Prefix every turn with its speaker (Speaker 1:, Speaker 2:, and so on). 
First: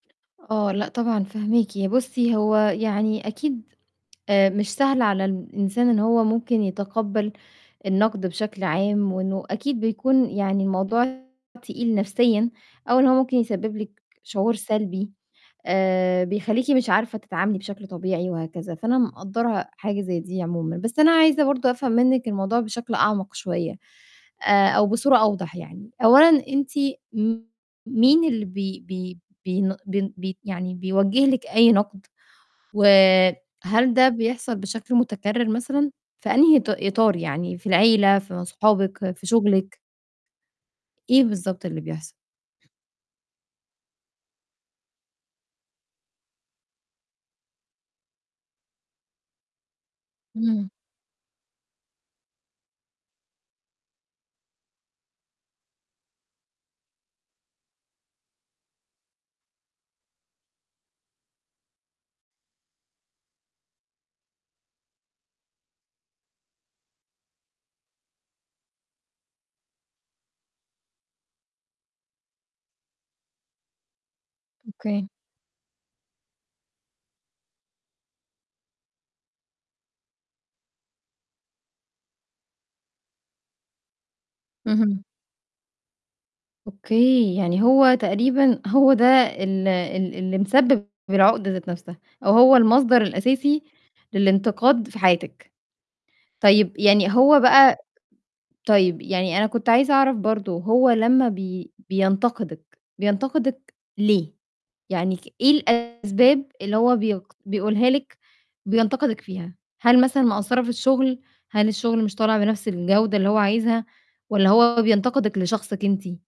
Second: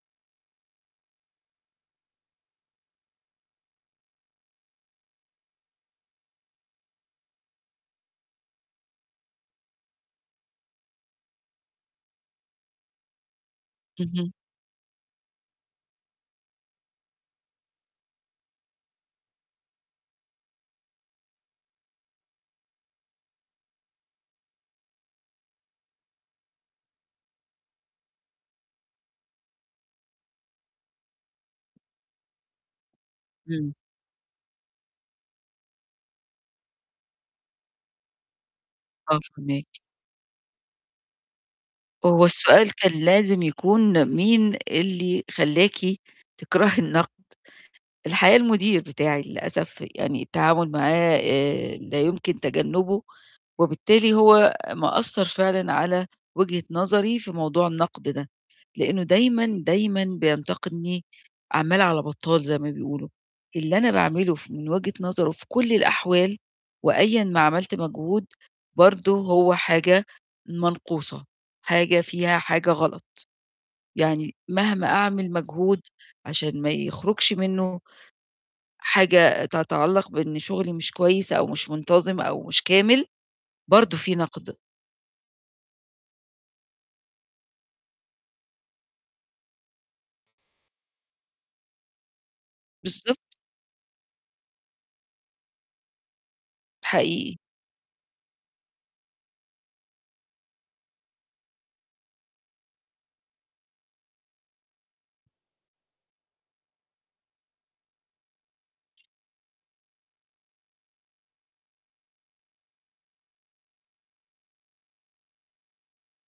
Speaker 1: آه، لأ، طبعًا فاهماكِ، ي بُصّي، هو يعني أكيد آآ مش سهل على الإنسان إن هو ممكن يتقبّل النَقد بشكل عام، وإنه أكيد بيكون يعني الموضوع تقيل نَفْسيًا أو إن هو ممكن يسبّب لِك
Speaker 2: اهم.
Speaker 1: شعور سلبي آآ، بيخلّيكِ مش عارفة تتعاملي بشكل طبيعي وهكذا، فأنا مُقدّرة حاجة زي دي عمومًا، بس أنا عايزة برضه أفهم منِّك الموضوع بشكل أعمق شوية آآ، أو بصورة أوضح يعني، أولًا أنتِ م مين اللي بي بي بين بن بي يعني بيوجّه لِك أي نَقد؟
Speaker 2: إمم.
Speaker 1: وهل ده بيحصل بشكل متكرّر مثلًا؟ في أنهي ط إطار يعني في العيلة، في أصحابِك،
Speaker 2: آه،
Speaker 1: في
Speaker 2: فاهماكِ.
Speaker 1: شُغلِك؟ إيه بالضبط اللي بيحصل؟
Speaker 2: هو السؤال كان لازم يكون مين اللي خلّاكِ تكرهي النَقد، الحقيقة المدير بتاعي للأسف يعني
Speaker 1: إمم.
Speaker 2: التعامل معاه آآ، لا يمكن تجنّبه، وبالتالي هو مأثّر فعلًا على وجهة نظري في موضوع النَقد ده، لإنه دايمًا، دايمًا بينتقدني عَمّال على بطّال زي ما بيقولوا، اللي أنا باعمله ف من وجهة نظره في كل الأحوال وأيًا ما عملت مجهود برضه هو حاجة منقوصة، حاجة فيها حاجة غلط، يعني مهما
Speaker 1: أوكي.
Speaker 2: أعمل مجهود عشان ما يخرُجش منّه حاجة تتعلّق بإن شُغلي مش كويس، أو مش منتظِم أو مش كامل، برضه في نَقد.
Speaker 1: اهم. أوكي. يعني هو تقريبًا هو ده ال ال اللي مسبِّب العقدة ذات نَفْسها أو هو المصدر
Speaker 2: بالضبط.
Speaker 1: الأساسي للإنتقاد في حياتِك. طيب يعني
Speaker 2: حقيقي.
Speaker 1: هو بقى طيب يعني أنا كنت عايزة أعرف برضه، هو لمّا بي بينتقدِك، بينتقدِك ليه؟ يعني ك إيه الأسباب اللي هو بيقد بيقولها لِك بينتقدِك فيها، هل مثلًا مقصّرة في الشُغل، هل الشُغل مش طالع بنَفْس الجودة اللي هو عايزها؟ والَّا هو بينتقدِك لشخصِك أنتِ؟